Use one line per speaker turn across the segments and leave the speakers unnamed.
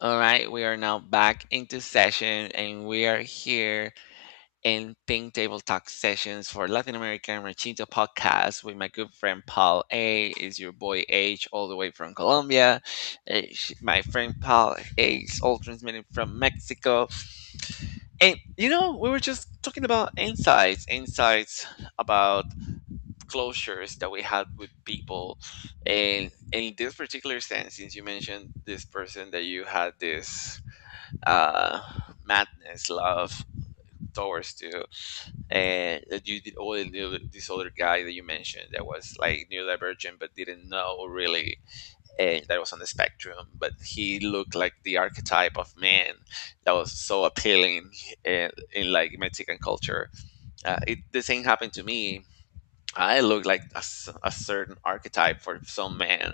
All right, we are now back into session and we are here in Think Table Talk sessions for Latin American Ranchito podcast with my good friend Paul A. Is your boy H all the way from Colombia. My friend Paul A is all transmitted from Mexico. And you know, we were just talking about insights, insights about closures that we had with people. And in this particular sense, since you mentioned this person that you had this uh, madness love towards to, and that you did all knew this other guy that you mentioned that was like neurodivergent but didn't know really, and that was on the spectrum but he looked like the archetype of man that was so appealing in like Mexican culture. It the same happened to me. I look like a certain archetype for some men.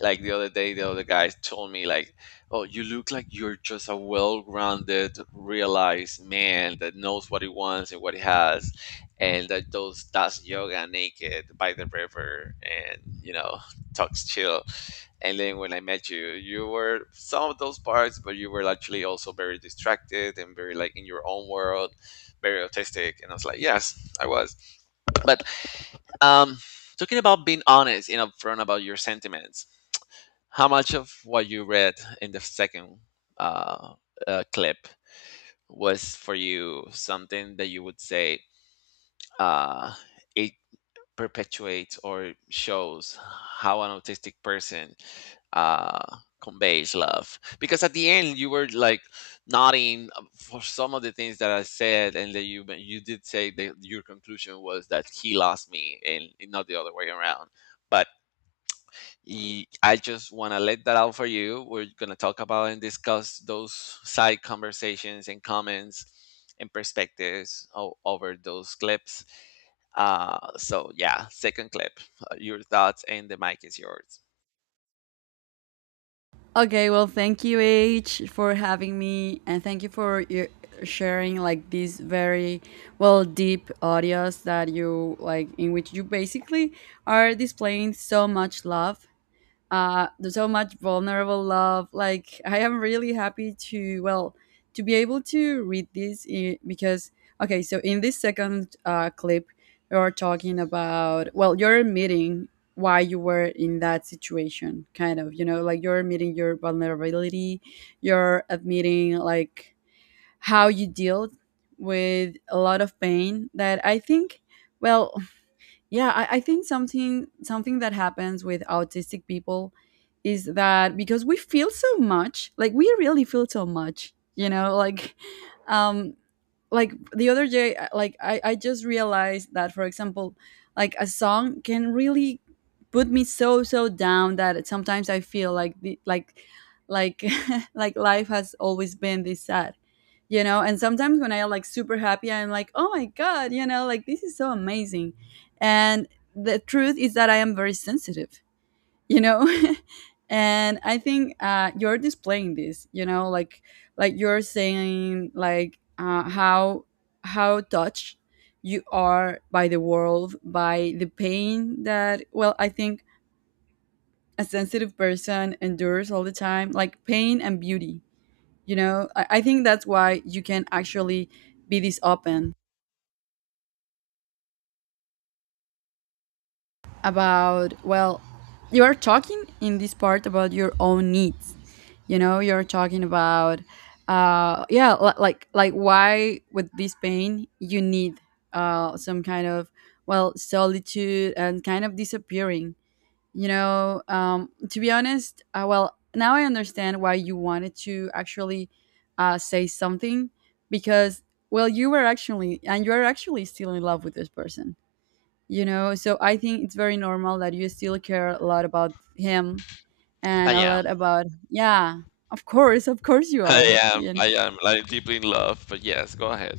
Like the other day the other guy told me like, oh, you look like you're just a well-grounded realized man that knows what he wants and what he has, and that does yoga naked by the river, and you know, talks chill. And then when I met you, you were some of those parts, but you were actually also very distracted and very like in your own world, very autistic, and I was like, yes, I was. But um talking about being honest and upfront about your sentiments, how much of what you read in the second uh, clip was for you something that you would say uh, it perpetuates or shows how an autistic person uh, conveys love? Because at the end, you were like nodding for some of the things that I said, and that you did say that your conclusion was that he lost me, and not the other way around. But I just want to let that out for you. We're going to talk about and discuss those side conversations and comments and perspectives over those clips. So yeah, second clip, your thoughts, and the mic is yours.
Okay, well, thank you, H, for having me, and thank you for your sharing like these very well deep audios that you like in which you basically are displaying so much love there's so much vulnerable love like I am really happy to well to be able to read this because okay so in this second clip you're talking about well you're admitting why you were in that situation kind of you know like you're admitting your vulnerability you're admitting like how you dealt with a lot of pain that I think well yeah, I think something that happens with autistic people is that because we feel so much, like we really feel so much, you know, um like the other day like I just realized that for example, like a song can really put me so down that sometimes I feel like the like like life has always been this sad, you know. And sometimes when I am like super happy I'm like oh my god, you know, like this is so amazing. And the truth is that I am very sensitive, you know. And I think you're displaying this you know like you're saying like how touched you are by the world by the pain that well I think a sensitive person endures all the time like pain and beauty, you know. I think that's why you can actually be this open about well you are talking in this part about your own needs, you know, you're talking about yeah like why with this pain you need some kind of well solitude and kind of disappearing, you know. To be honest well now I understand why you wanted to actually say something because well you were actually and you are actually still in love with this person, you know, so I think it's very normal that you still care a lot about him
I
and a lot
am,
about yeah of course you are, you know?
I am like deeply in love, but yes, go ahead.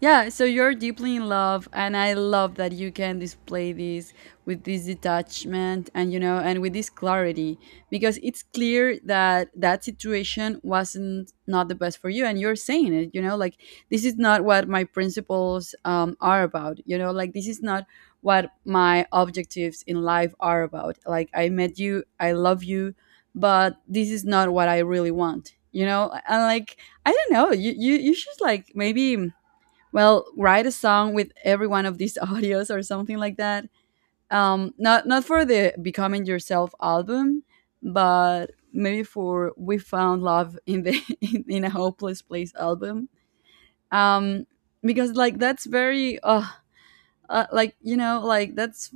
Yeah, so you're deeply in love, and I love that you can display this with this detachment and you know, and with this clarity because it's clear that that situation wasn't not the best for you, and you're saying it, you know, like this is not what my principles are about, you know, like this is not what my objectives in life are about. Like I met you, I love you, but this is not what I really want, you know, and like I don't know, you you should like maybe well write a song with every one of these audios or something like that. Not not for the Becoming Yourself album, but maybe for We Found Love in the in a Hopeless Place album. um because like that's very like you know like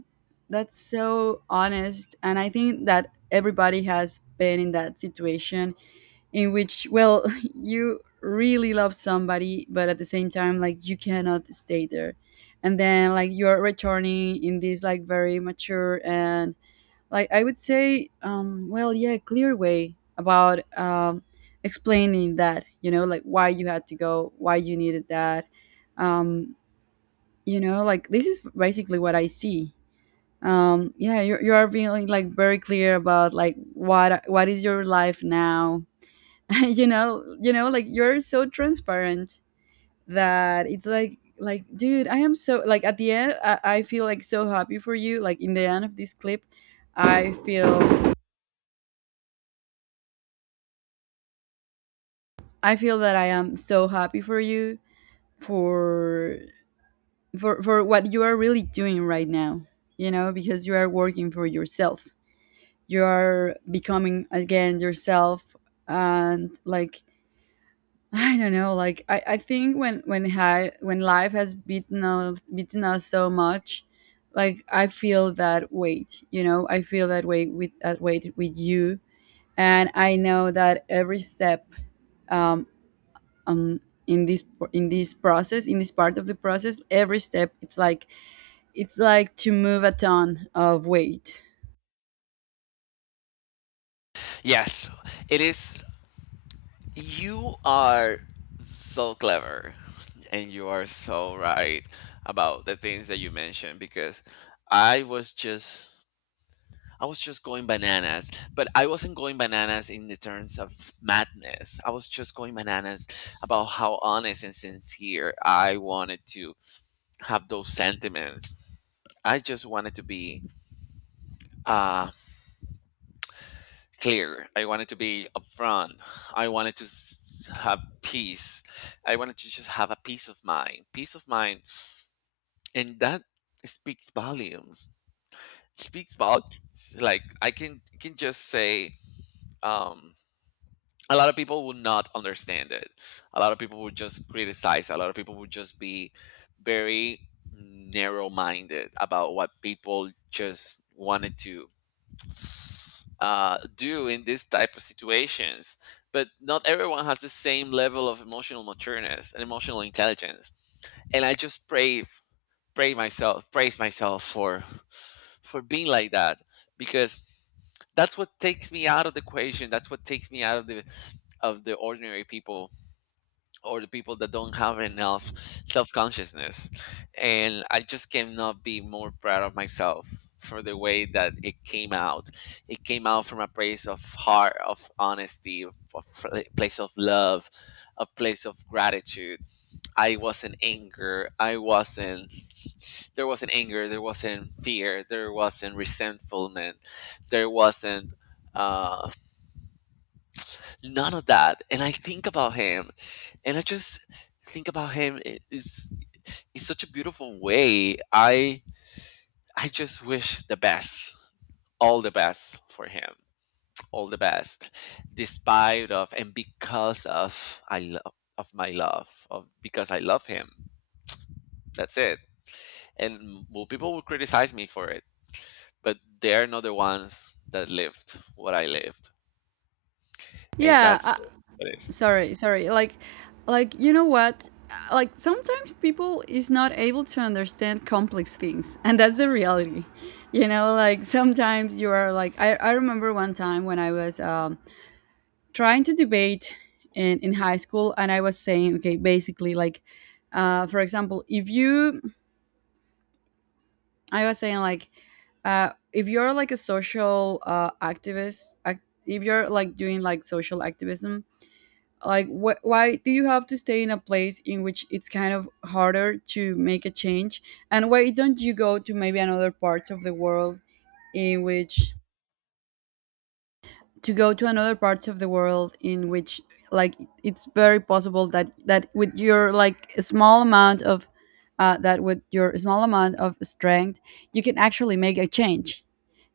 that's so honest and I think that everybody has been in that situation in which well you really love somebody but at the same time like you cannot stay there. And then like you're returning in this like very mature and like I would say well yeah clear way about explaining that, you know, like why you had to go, why you needed that. um you know, like this is basically what I see. Yeah, you are being like very clear about like what is your life now. You know, you know, like you're so transparent that it's like dude I am so like at the end I feel like so happy for you, like in the end of this clip I feel I feel that I am so happy for you for for what you are really doing right now, you know, because you are working for yourself, you are becoming again yourself. And like I don't know. Like I think when life has beaten us so much, like I feel that weight. You know, I feel that weight with you, and I know that every step, um, um, in this in this process, in this part of the process, every step, it's like to move a ton of weight.
Yes, it is. You are so clever and you are so right about the things that you mentioned, because I was just I was just going bananas, but I wasn't going bananas in the terms of madness. I was just going bananas about how honest and sincere I wanted to have those sentiments. I just wanted to be uh, clear. I wanted to be upfront. I wanted to have peace. I wanted to just have a peace of mind. Peace of mind. And that speaks volumes. Speaks volumes. Like I can just say, um a lot of people will not understand it. A lot of people will just criticize. A lot of people will just be very narrow minded about what people just wanted to do in this type of situations. But not everyone has the same level of emotional matureness and emotional intelligence. And I just pray, pray myself, praise myself for being like that, because that's what takes me out of the equation. That's what takes me out of the ordinary people, or the people that don't have enough self-consciousness. And I just cannot be more proud of myself for the way that it came out. It came out from a place of heart, of honesty, of place of love, a place of gratitude. I wasn't anger, I wasn't, there wasn't anger, there wasn't fear, there wasn't resentfulness, there wasn't uh none of that. And I think about him, and I just think about it's such a beautiful way. I just wish the best, all the best for him, all the best, despite of and because of I love of my love of because I love him. That's it. And well, people will criticize me for it, but they're not the ones that lived what I lived, and
Yeah,
what it is.
sorry like you know what like sometimes people is not able to understand complex things and that's the reality, you know, like sometimes you are like I remember one time when I was trying to debate in high school and I was saying okay basically like for example if you I was saying like if you're like a social activist act, if you're like doing like social activism like why do you have to stay in a place in which it's kind of harder to make a change and why don't you go to maybe another parts of the world in which to go to another parts of the world in which like it's very possible that with your like a small amount of strength you can actually make a change,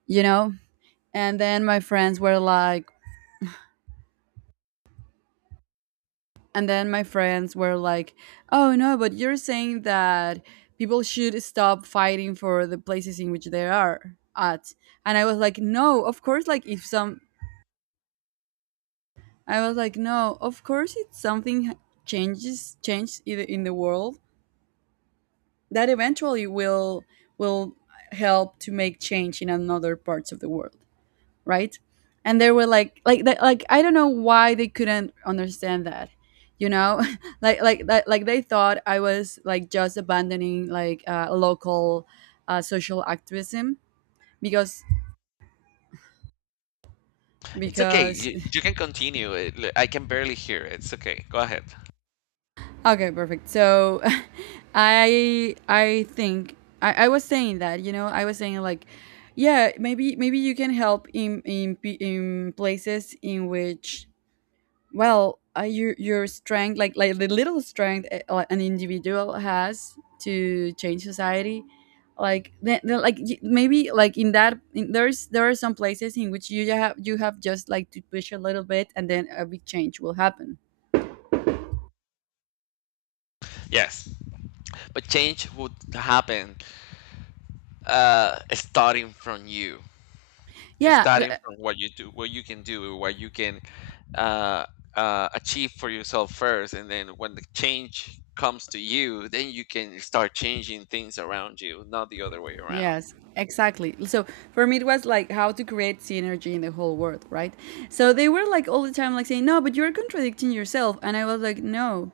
you know. and then my friends were like And then my friends were like, "Oh no, but you're saying that people should stop fighting for the places in which they are at." And I was like, "No, of course like if some I was like, "No, of course if something changes in the world, that eventually will help to make change in another parts of the world." Right? And they were like, like I don't know why they couldn't understand that, you know, like they thought I was like just abandoning like local social activism because
It's okay.
because.
You can continue. I can barely hear. It's okay. Go ahead.
Okay perfect, so I was saying that, you know, I was saying like yeah maybe you can help in places in which well your strength like the little strength an individual has to change society like maybe like in that in, there's there are some places in which you have just like to push a little bit and then a big change will happen
Yes. But change would happen starting from you,
yeah
starting from what you do, what you can do, what you can uh, achieve for yourself first. And then when the change comes to you, then you can start changing things around you, not the other way around.
Yes, exactly. So for me, it was like how to create synergy in the whole world, right? So they were like all the time, like saying, "No, but you're contradicting yourself," and I was like, "No,"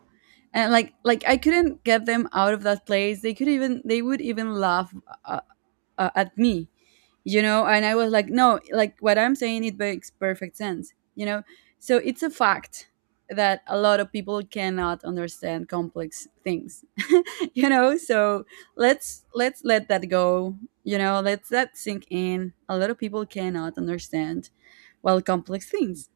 and like I couldn't get them out of that place. They could even they would even laugh uh, at me, you know. And I was like no, like what I'm saying it makes perfect sense, you know. So it's a fact that a lot of people cannot understand complex things. You know, so let's let that go, you know, let's that sink in. A lot of people cannot understand well complex things,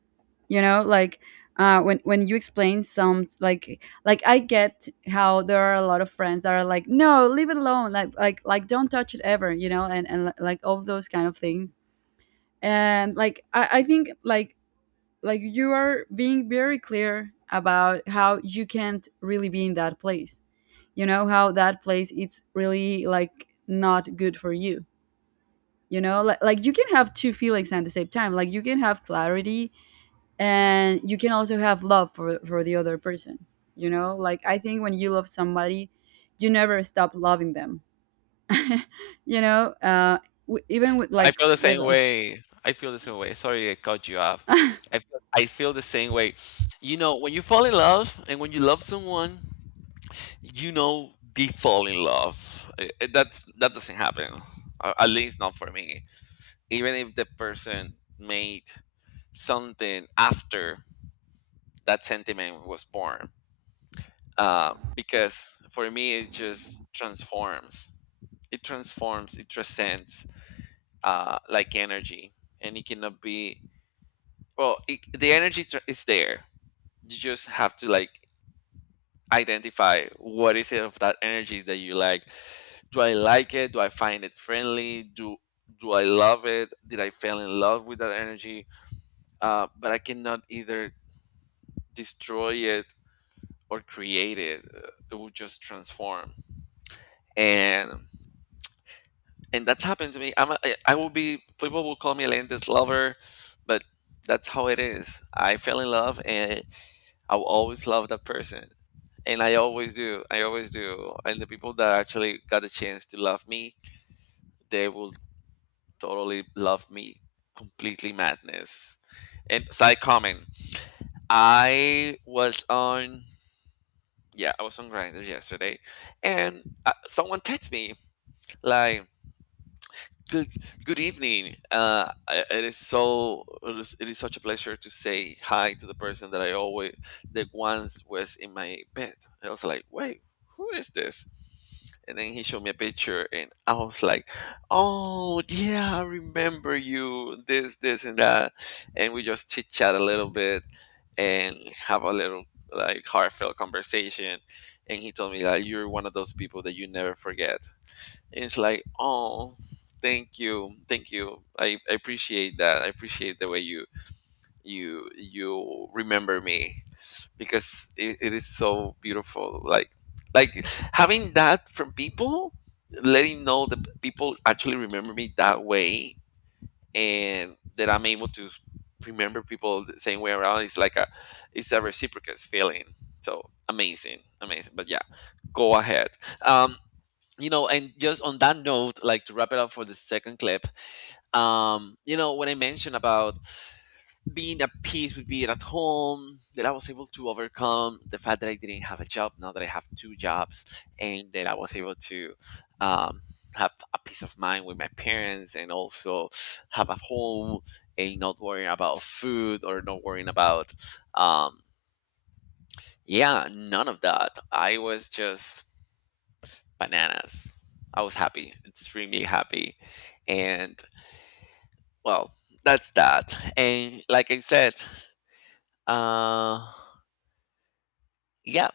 you know, like when you explain some like I get how there are a lot of friends that are like no leave it alone like don't touch it ever, you know, and like all those kind of things. And like I think like you are being very clear about how you can't really be in that place, you know how that place it's really like not good for you, you know like you can have two feelings at the same time like you can have clarity and you can also have love for the other person, you know. Like I think when you love somebody you never stop loving them. You know even with
I
like
feel the
with
same
a
way. I feel the same way. Sorry, I cut you off. I feel the same way. You know, when you fall in love and when you love someone, you know they fall in love. That's that doesn't happen. At least not for me. Even if the person made something after that sentiment was born, because for me it just transforms. It transforms. It transcends like energy, and it cannot be. Well, it, the energy is there. You just have to like identify what is it of that energy that you like. Do I like it? Do I find it friendly? Do I love it? Did I fall in love with that energy? But I cannot either destroy it or create it. It will just transform, and and that's happened to me. I will be, people will call me a Atlantis lover, but that's how it is. I fell in love, and I will always love that person, and I always do. I always do. And the people that actually got the chance to love me, they will totally love me completely madness. And side comment, I was on yeah, I was on Grinder yesterday, and someone texted me like. Good, good evening. It is so, it is such a pleasure to say hi to the person that I always that once was in my bed. I was like, wait, who is this? And then he showed me a picture, and I was like, "Oh yeah, I remember you. This, and that." And we just chit chat a little bit and have a little like heartfelt conversation. And he told me like, "You're one of those people that you never forget." And it's like, "Oh, thank you, thank you. I appreciate that. I appreciate the way you remember me, because it is so beautiful, like having that from people, letting know that people actually remember me that way, and that I'm able to remember people the same way around. It's like a, it's a reciprocous feeling, so amazing, amazing. But yeah, go ahead. um you know, and just on that note, like to wrap it up for the second clip, you know, when I mentioned about being at peace with being at home, that I was able to overcome the fact that I didn't have a job, now that I have two jobs, and that I was able to um, have a peace of mind with my parents, and also have a home, and not worrying about food or not worrying about, um, yeah, none of that. I was just bananas. I was happy, extremely happy. And well, that's that. And like I said, uh, yeah,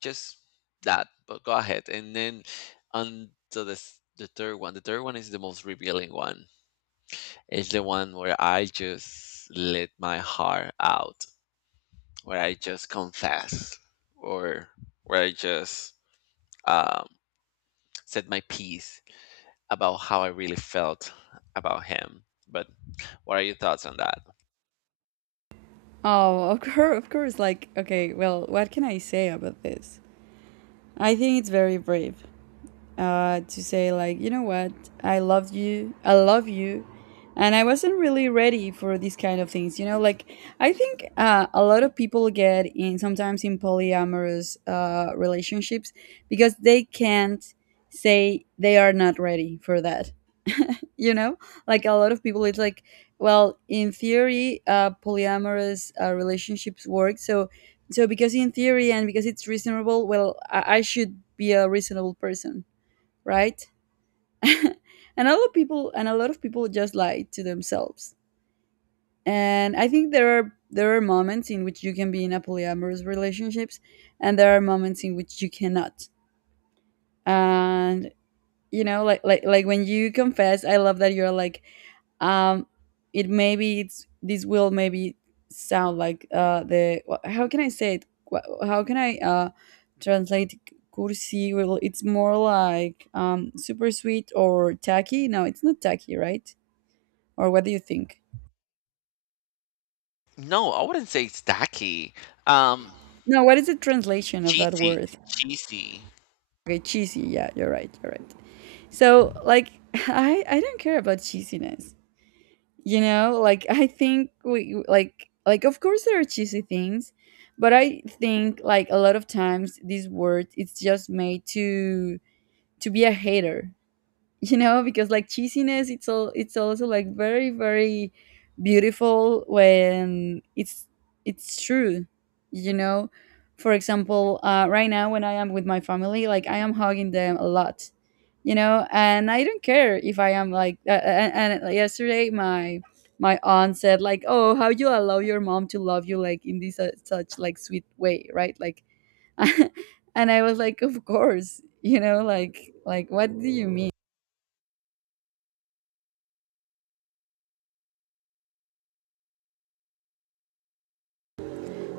just that, but go ahead, and then on to the third one. The third one is the most revealing one. It's the one where I just let my heart out, where I just confess, or where I just um, said my piece about how I really felt about him. But what are your thoughts on that?
oh of course like okay well what can I say about this. I think it's very brave to say like you know what I love you I love you and I wasn't really ready for these kind of things, you know, like I think a lot of people get in sometimes in polyamorous relationships because they can't say they are not ready for that. You know, like a lot of people it's like well in theory polyamorous relationships work so so because in theory and because it's reasonable well I should be a reasonable person, right. And a lot of people just lie to themselves. And I think there are moments in which you can be in a polyamorous relationships and there are moments in which you cannot. And you know like like when you confess I love that you're like um it maybe it's this will maybe sound like how can I say it. How can I translate cursi, well It's more like super sweet or tacky. No, it's not tacky, right? Or what do you think?
No, I wouldn't say it's tacky. um
No, what is the translation of that
cheesy.
word?
Cheesy.
Okay, cheesy. Yeah, you're right. You're right. So, like, I don't care about cheesiness. You know, like I think we like of course there are cheesy things, but I think like a lot of times this word it's just made to be a hater. You know, because like cheesiness it's all it's also like very beautiful when it's true, you know. For example, right now when I am with my family, like I am hugging them a lot, you know, and I don't care if I am like and like, yesterday my my aunt said like, oh, how you allow your mom to love you like in this such like sweet way, right? Like and I was like of course, you know, like what do you mean?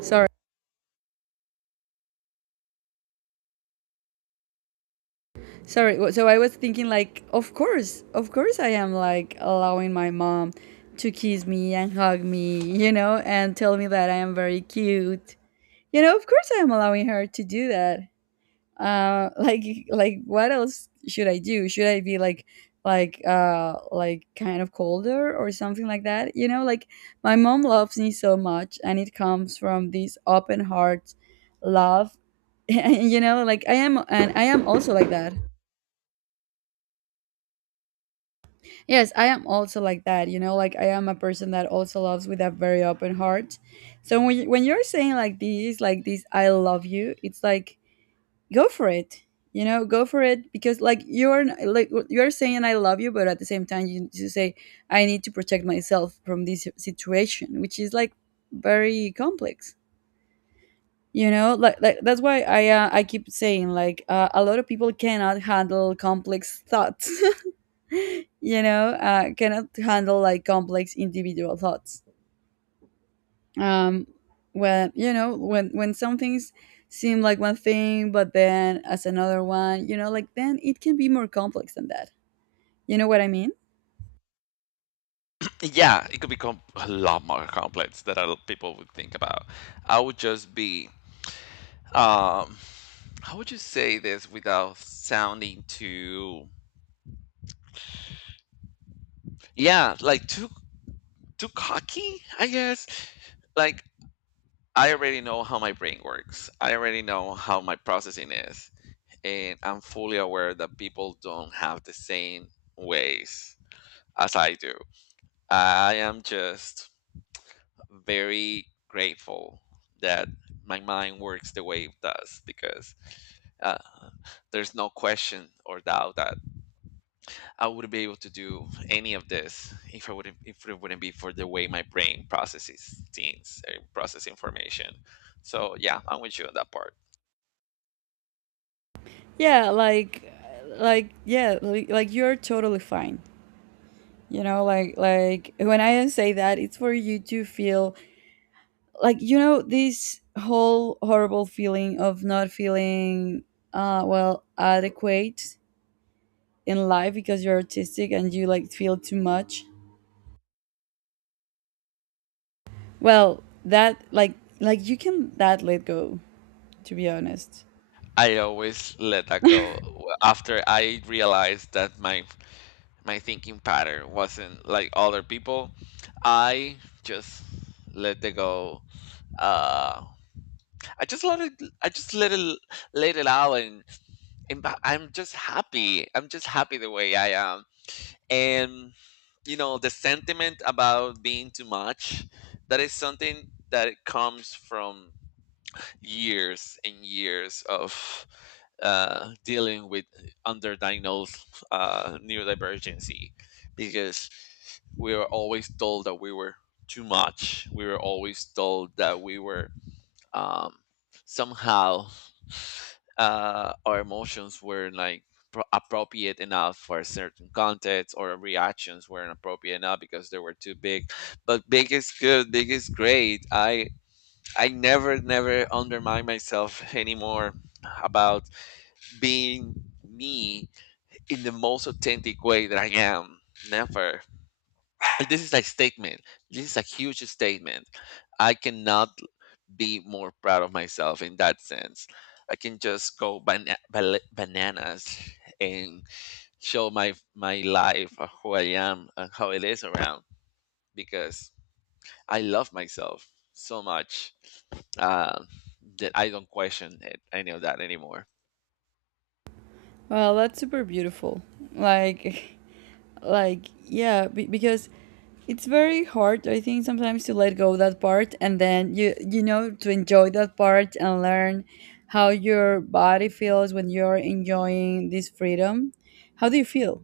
Sorry. Sorry, so I was thinking like, of course I am like allowing my mom to kiss me and hug me, you know, and tell me that I am very cute. You know, of course I am allowing her to do that. Like what else should I do? Should I be like like kind of colder or something like that? You know, like my mom loves me so much and it comes from this open heart love. You know, like I am, and I am also like that. Yes, I am also like that, you know, like I am a person that also loves with a very open heart. So when you, when you're saying like this I love you, it's like go for it. You know, go for it, because like you're saying I love you, but at the same time you, you say I need to protect myself from this situation, which is like very complex. You know, like, that's why I keep saying like a lot of people cannot handle complex thoughts, you know, cannot handle like complex individual thoughts. Um, when you know when some things seem like one thing, but then as another one, you know, like then it can be more complex than that. You know what I mean?
Yeah, it could become a lot more complex than a lot people would think about. I would just be, um, how would you say this without sounding too, yeah, like too cocky, I guess. Like I already know how my brain works. I already know how my processing is, and I'm fully aware that people don't have the same ways as I do. I am just very grateful that my mind works the way it does, because uh, there's no question or doubt that I wouldn't be able to do any of this if I wouldn't if it wouldn't be for the way my brain processes things and process information. So yeah, I'm with you on that part.
Yeah, like you're totally fine. You know, like when I say that, it's for you to feel like you know this whole horrible feeling of not feeling well adequate in life because you're artistic and you like feel too much. Well, that like you can that let go, to be honest.
I always let that go after I realized that my thinking pattern wasn't like other people. I just let it go. Uh, I just let it. I just let it out, and I'm just happy. I'm just happy the way I am, and you know the sentiment about being too much. That is something that it comes from years and years of dealing with underdiagnosed neurodivergency, because we were always told that we were too much. We were always told that we were um, somehow our emotions were like appropriate enough for a certain context, or reactions weren't appropriate enough because they were too big. But big is good, big is great. I never, never undermine myself anymore about being me in the most authentic way that I am. Never. This is a statement. This is a huge statement. I cannot be more proud of myself in that sense. I can just go bananas and show my life, who I am, and how it is around because I love myself so much. uh, that I don't question it, any of that anymore.
Well, that's super beautiful. Like like yeah, because it's very hard I think sometimes to let go that part and then you know to enjoy that part and learn how your body feels when you're enjoying this freedom. How do you feel?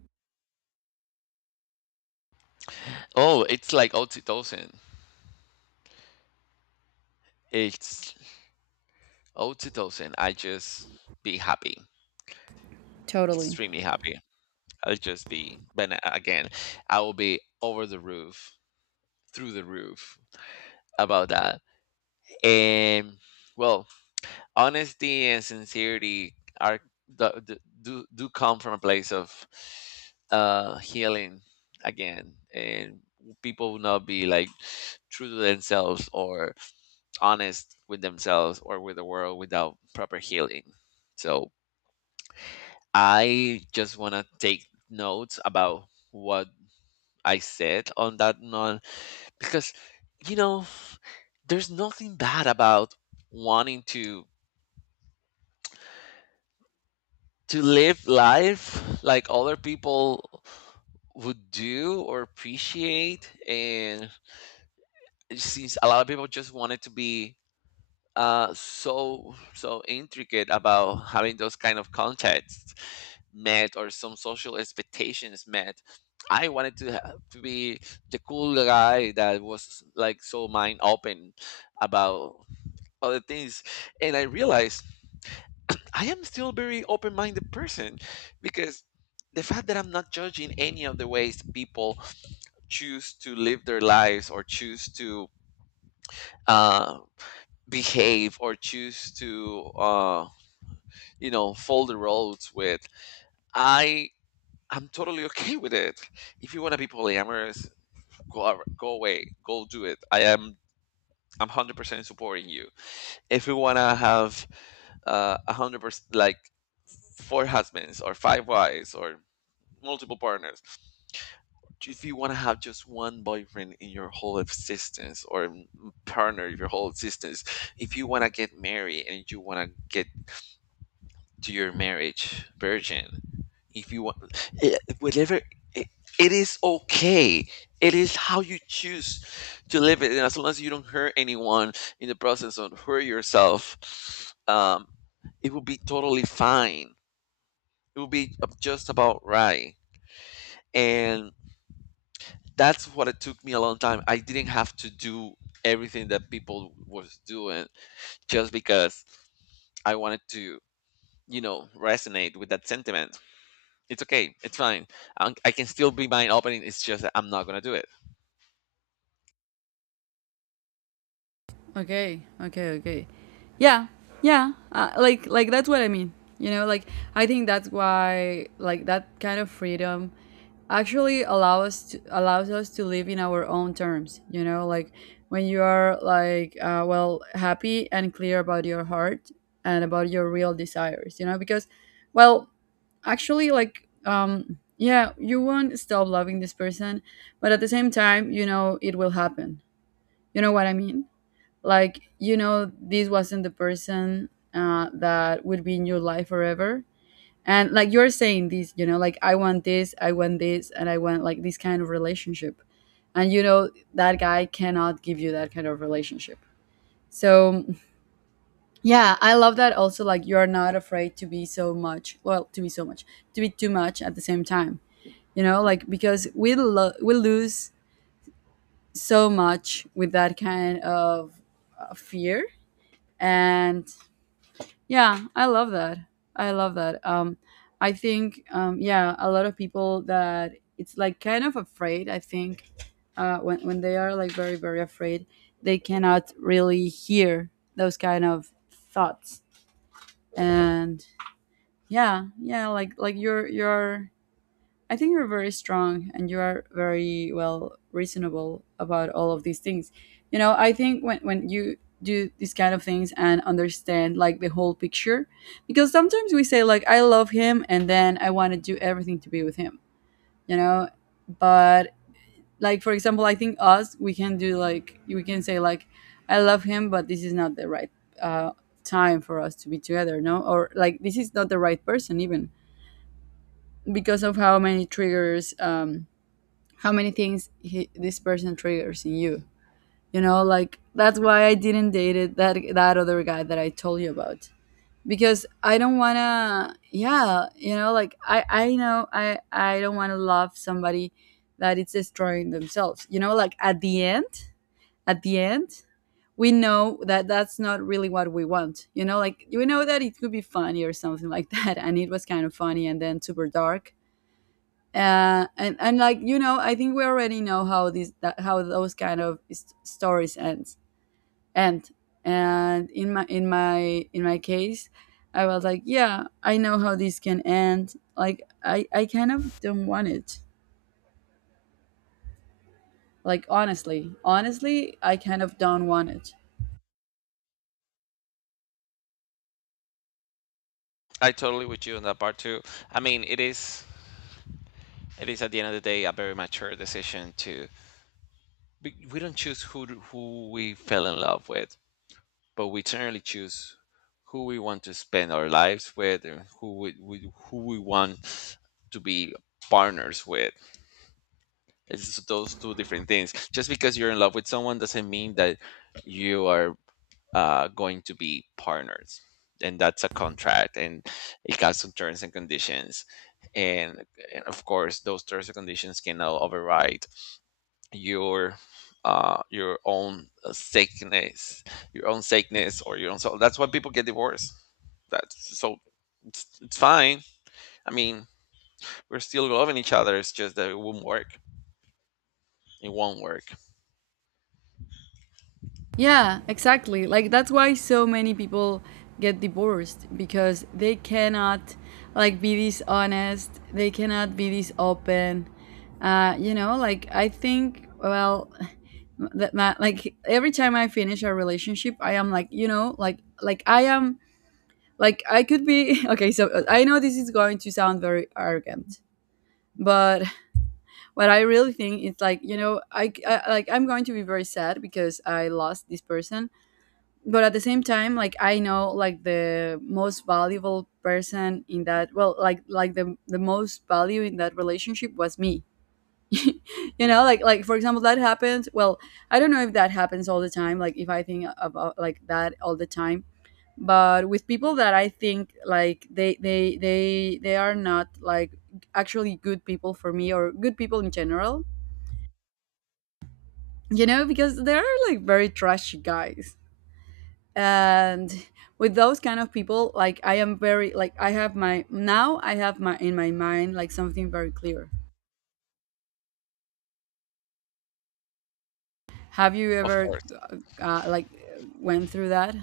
Oh, it's like oxytocin. It's oxytocin. I just be happy,
Totally.
extremely happy. I'll just be, but again, I will be over the roof, through the roof about that. And well, honesty and sincerity are do come from a place of healing again, and people will not be like true to themselves or honest with themselves or with the world without proper healing. So I just want to take notes about what I said on that note, because you know there's nothing bad about wanting to live life like other people would do or appreciate. And since a lot of people just wanted to be so intricate about having those kind of contexts met or some social expectations met, I wanted to to be the cool guy that was like so mind open about other things. And I realized I am still very open minded person, because the fact that I'm not judging any of the ways people choose to live their lives, or choose to uh, behave, or choose to fold the roads with, I am totally okay with it. If you want to be polyamorous, go away, go do it. I'm 100% supporting you. If you want to have 100% like four husbands or five wives or multiple partners. If you want to have just one boyfriend in your whole existence or partner in your whole existence, if you want to get married and you want to get to your marriage virgin, if you want, eh, whatever, it, it is okay. It is how you choose to live it. And as long as you don't hurt anyone in the process or hurt yourself, it will be totally fine. It will be just about right. And that's what it took me a long time. I didn't have to do everything that people was doing just because I wanted to, you know, resonate with that sentiment. It's okay. It's fine. I can still be mind opening. It's just that I'm not gonna do it.
Okay, okay, okay. Yeah, yeah. Like, that's what I mean. You know, like I think that's why, like that kind of freedom, actually allow us to allows us to live in our own terms. You know, like when you are like well happy and clear about your heart and about your real desires. You know, because well, actually, like yeah, you won't stop loving this person, but at the same time, you know, it will happen. You know what I mean? Like you know this wasn't the person that would be in your life forever. And like you're saying this, you know, like I want this, I want this, and I want like this kind of relationship, and you know that guy cannot give you that kind of relationship. So yeah, I love that also, like you're not afraid to be so much, well, to be so much, to be too much at the same time. You know, like because we lose so much with that kind of fear. And yeah, I love that. I love that. I think, yeah, a lot of people that it's like kind of afraid. I think when they are like very afraid, they cannot really hear those kind of thoughts. And yeah, yeah, like you're, I think you're very strong and you are very well reasonable about all of these things. You know, I think when you do these kind of things and understand like the whole picture, because sometimes we say like I love him and then I want to do everything to be with him, you know, but like for example, I think us we can do like we can say like I love him, but this is not the right uh, time for us to be together, no, or like this is not the right person even because of how many triggers, how many things this person triggers in you. You know, like that's why I didn't date it, that other guy that I told you about, because I don't wanna. Yeah, you know, like I know I don't wanna love somebody that it's destroying themselves. You know, like at the end, we know that that's not really what we want. You know, like we know that it could be funny or something like that, and it was kind of funny and then super dark, and like you know, I think we already know how how those kind of stories end. And in my case, I was like, yeah, I know how this can end. Like I kind of don't want it. Like honestly, honestly, I kind of don't want it.
I totally with you on that part too. I mean, it is at the end of the day a very mature decision to we don't choose who we fell in love with. But we generally choose who we want to spend our lives with, and who we want to be partners with. It's those two different things. Just because you're in love with someone doesn't mean that you are going to be partners. And that's a contract, and it has some terms and conditions, and, and of course, those terms and conditions cannot override your your own sickness, your own sickness or your own soul. That's why people get divorced. That's so it's fine. I mean, we're still loving each other, it's just that it won't work. It won't work.
Yeah, exactly. Like that's why so many people get divorced, because they cannot like be this honest. They cannot be this open. You know, like I think well, like every time I finish a relationship I am like, you know, like I am like I could be okay, so I know this is going to sound very arrogant, but what I really think is like, you know, I like I'm going to be very sad because I lost this person, but at the same time like I know like the most valuable person in that well like the most value in that relationship was me. You know, like for example that happens. Well, I don't know if that happens all the time, like if I think about like that all the time, but with people that I think like they are not like actually good people for me or good people in general, you know, because they are like very trashy guys. And with those kind of people, like I am very like I have my in my mind like something very clear. Have you
Of
ever
course.
like went through that?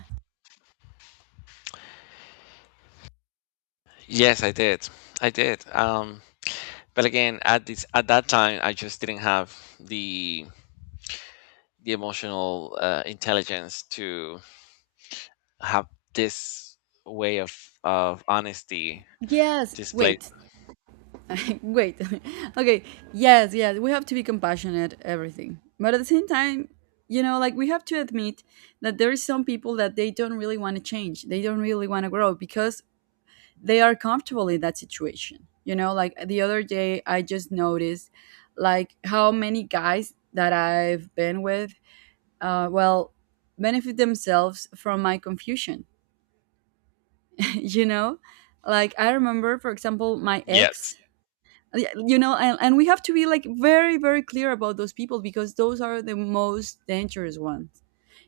Yes, I did. I did, um, but again at this at that time I just didn't have the emotional intelligence to have this way of honesty
Yes.
displayed.
Wait. Wait. Okay. Yes. Yes. We have to be compassionate. Everything. But at the same time, you know, like we have to admit that there is some people that they don't really want to change. They don't really want to grow because they are comfortable in that situation. You know, like the other day, I just noticed like how many guys that I've been with, well, benefit themselves from my confusion. You know, like I remember, for example, my
Yes,
ex. Yeah, you know, and we have to be like very clear about those people, because those are the most dangerous ones.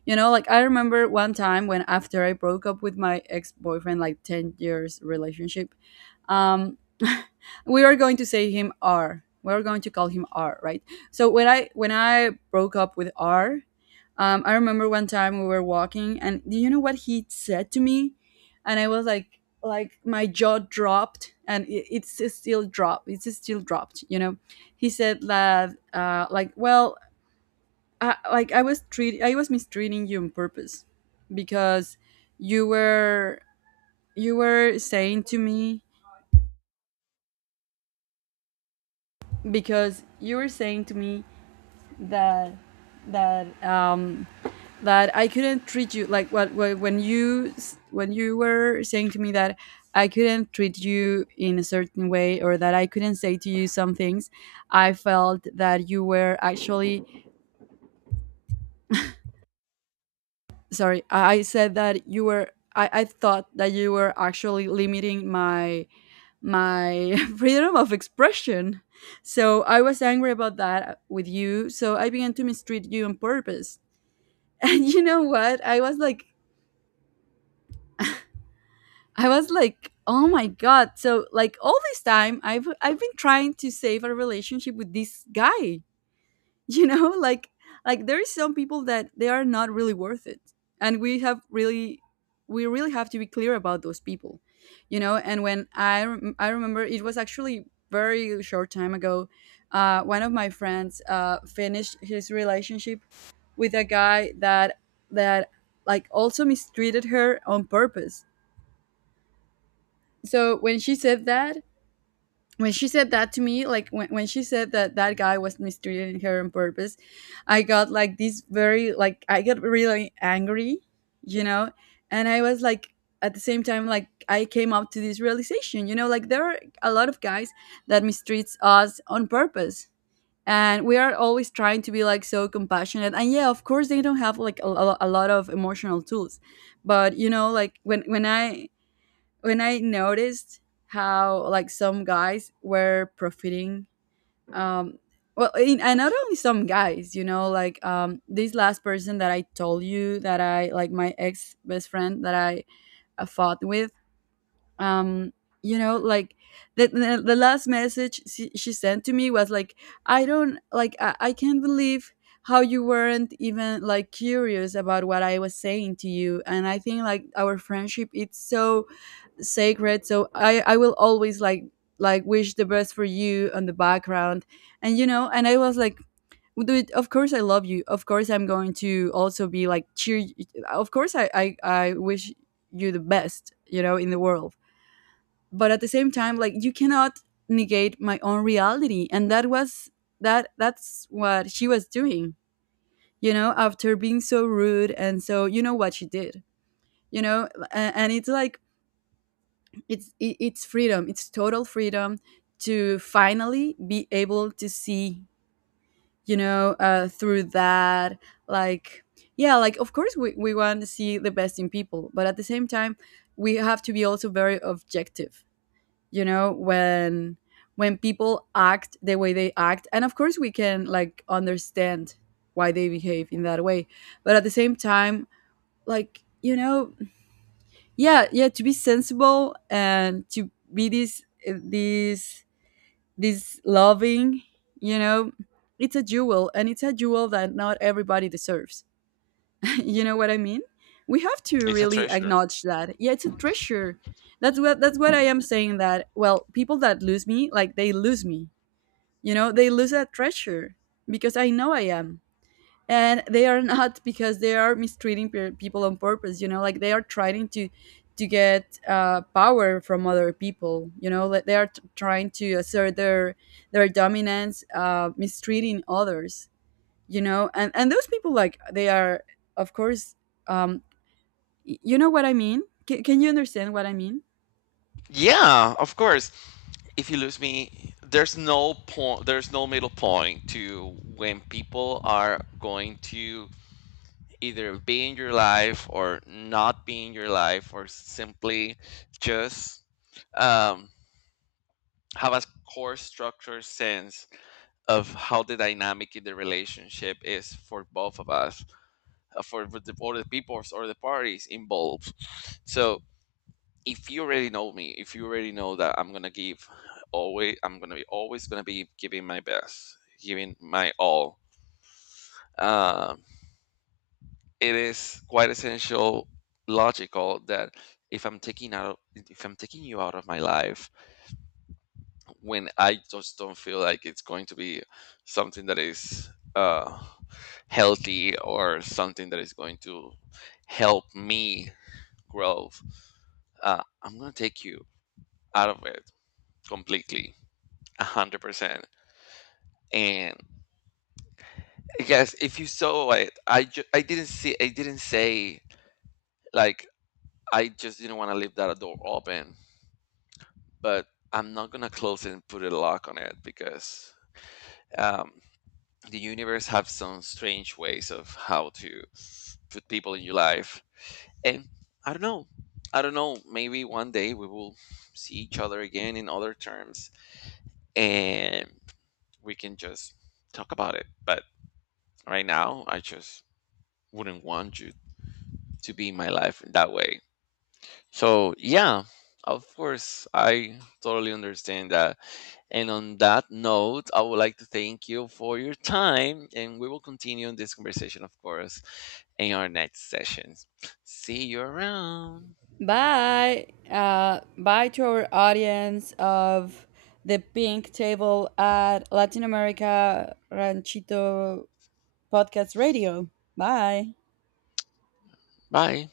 You know, like I remember one time when, after I broke up with my ex-boyfriend, like 10 years relationship, um we are going to say him R, we are going to call him R, right? So when I broke up with R, I remember one time we were walking, and do you know what he said to me? And I was like my jaw dropped, and it's still dropped. It's still dropped. You know, he said that, like, well, like I was I was mistreating you on purpose, because you were you were saying to me, because you were saying to me that that um that I couldn't treat you like what when you were saying to me that I couldn't treat you in a certain way or that I couldn't say to you some things. I felt that you were actually sorry. I said that you were. I thought that you were actually limiting my my freedom of expression. So I was angry about that with you. So I began to mistreat you on purpose. And you know what? I was like, oh my god. So like all this time I've been trying to save a relationship with this guy. You know, like there is some people that they are not really worth it. And we really have to be clear about those people. You know, and when I remember it was actually very short time ago, one of my friends finished his relationship with a guy that like also mistreated her on purpose. So when she said that to me, like when she said that that guy was mistreating her on purpose, I got like this very like I got really angry, you know. And I was like, at the same time, like I came up to this realization, you know, like there are a lot of guys that mistreats us on purpose, and we are always trying to be like so compassionate. And yeah, of course they don't have like a lot of emotional tools. But you know, like when I noticed how like some guys were profiting, um well and not only some guys, you know, like this last person that I told you that I like, my ex best friend that I fought with, um you know, like the last message she sent to me was like, I don't like I can't believe how you weren't even like curious about what I was saying to you, and I think like our friendship it's so sacred, so I will always like wish the best for you on the background. And you know, and I was like, dude, of course I love you. Of course I'm going to also be like cheer. Of course I I wish you the best, you know, in the world. But at the same time, like you cannot negate my own reality, and that was that. That's what she was doing, you know. After being so rude and so, you know what she did, you know, and it's like it's freedom, it's total freedom to finally be able to see, you know, through that. Like yeah, like of course we want to see the best in people, but at the same time we have to be also very objective. You know, when people act the way they act, and of course we can like understand why they behave in that way. But at the same time, like you know, yeah yeah, to be sensible and to be this this this loving, you know. It's a jewel, and it's a jewel that not everybody deserves. You know what I mean? We have to
it's a
really
treasure.
acknowledge that. Yeah, it's a treasure. That's what I am saying, that well, people that lose me, like they lose me, you know. They lose that treasure, because I know I am and they are not. Because they are mistreating people on purpose, you know. Like they are trying to get power from other people. You know, like they are trying to assert their dominance, mistreating others. You know, and those people, like they are, of course, um you know what I mean? Can you understand what I mean?
Yeah, of course. If you lose me, there's no point. There's no middle point to when people are going to either be in your life or not be in your life, or simply just um, have a core structure sense of how the dynamic in the relationship is for both of us, for or the people or the parties involved. So if you already know me, if you already know that I'm gonna give always, I'm gonna be always gonna be giving my best, giving my all. Um, it is quite essential, logical that if I'm taking you out of my life, when I just don't feel like it's going to be something that is uh, healthy, or something that is going to help me grow, I'm gonna take you out of it completely, 100%. And yes, if you saw it, I didn't say, like, I just didn't want to leave that door open, but I'm not gonna close it and put a lock on it, because um, the universe have some strange ways of how to put people in your life. And I don't know, I don't know, maybe one day we will see each other again in other terms, and we can just talk about it. But right now I just wouldn't want you to be my life in that way. So yeah, of course, I totally understand that. And on that note, I would like to thank you for your time, and we will continue this conversation, of course, in our next sessions. See you around.
Bye. Bye to our audience of The Pink Table at Latin America Ranchito Podcast Radio. Bye.
Bye.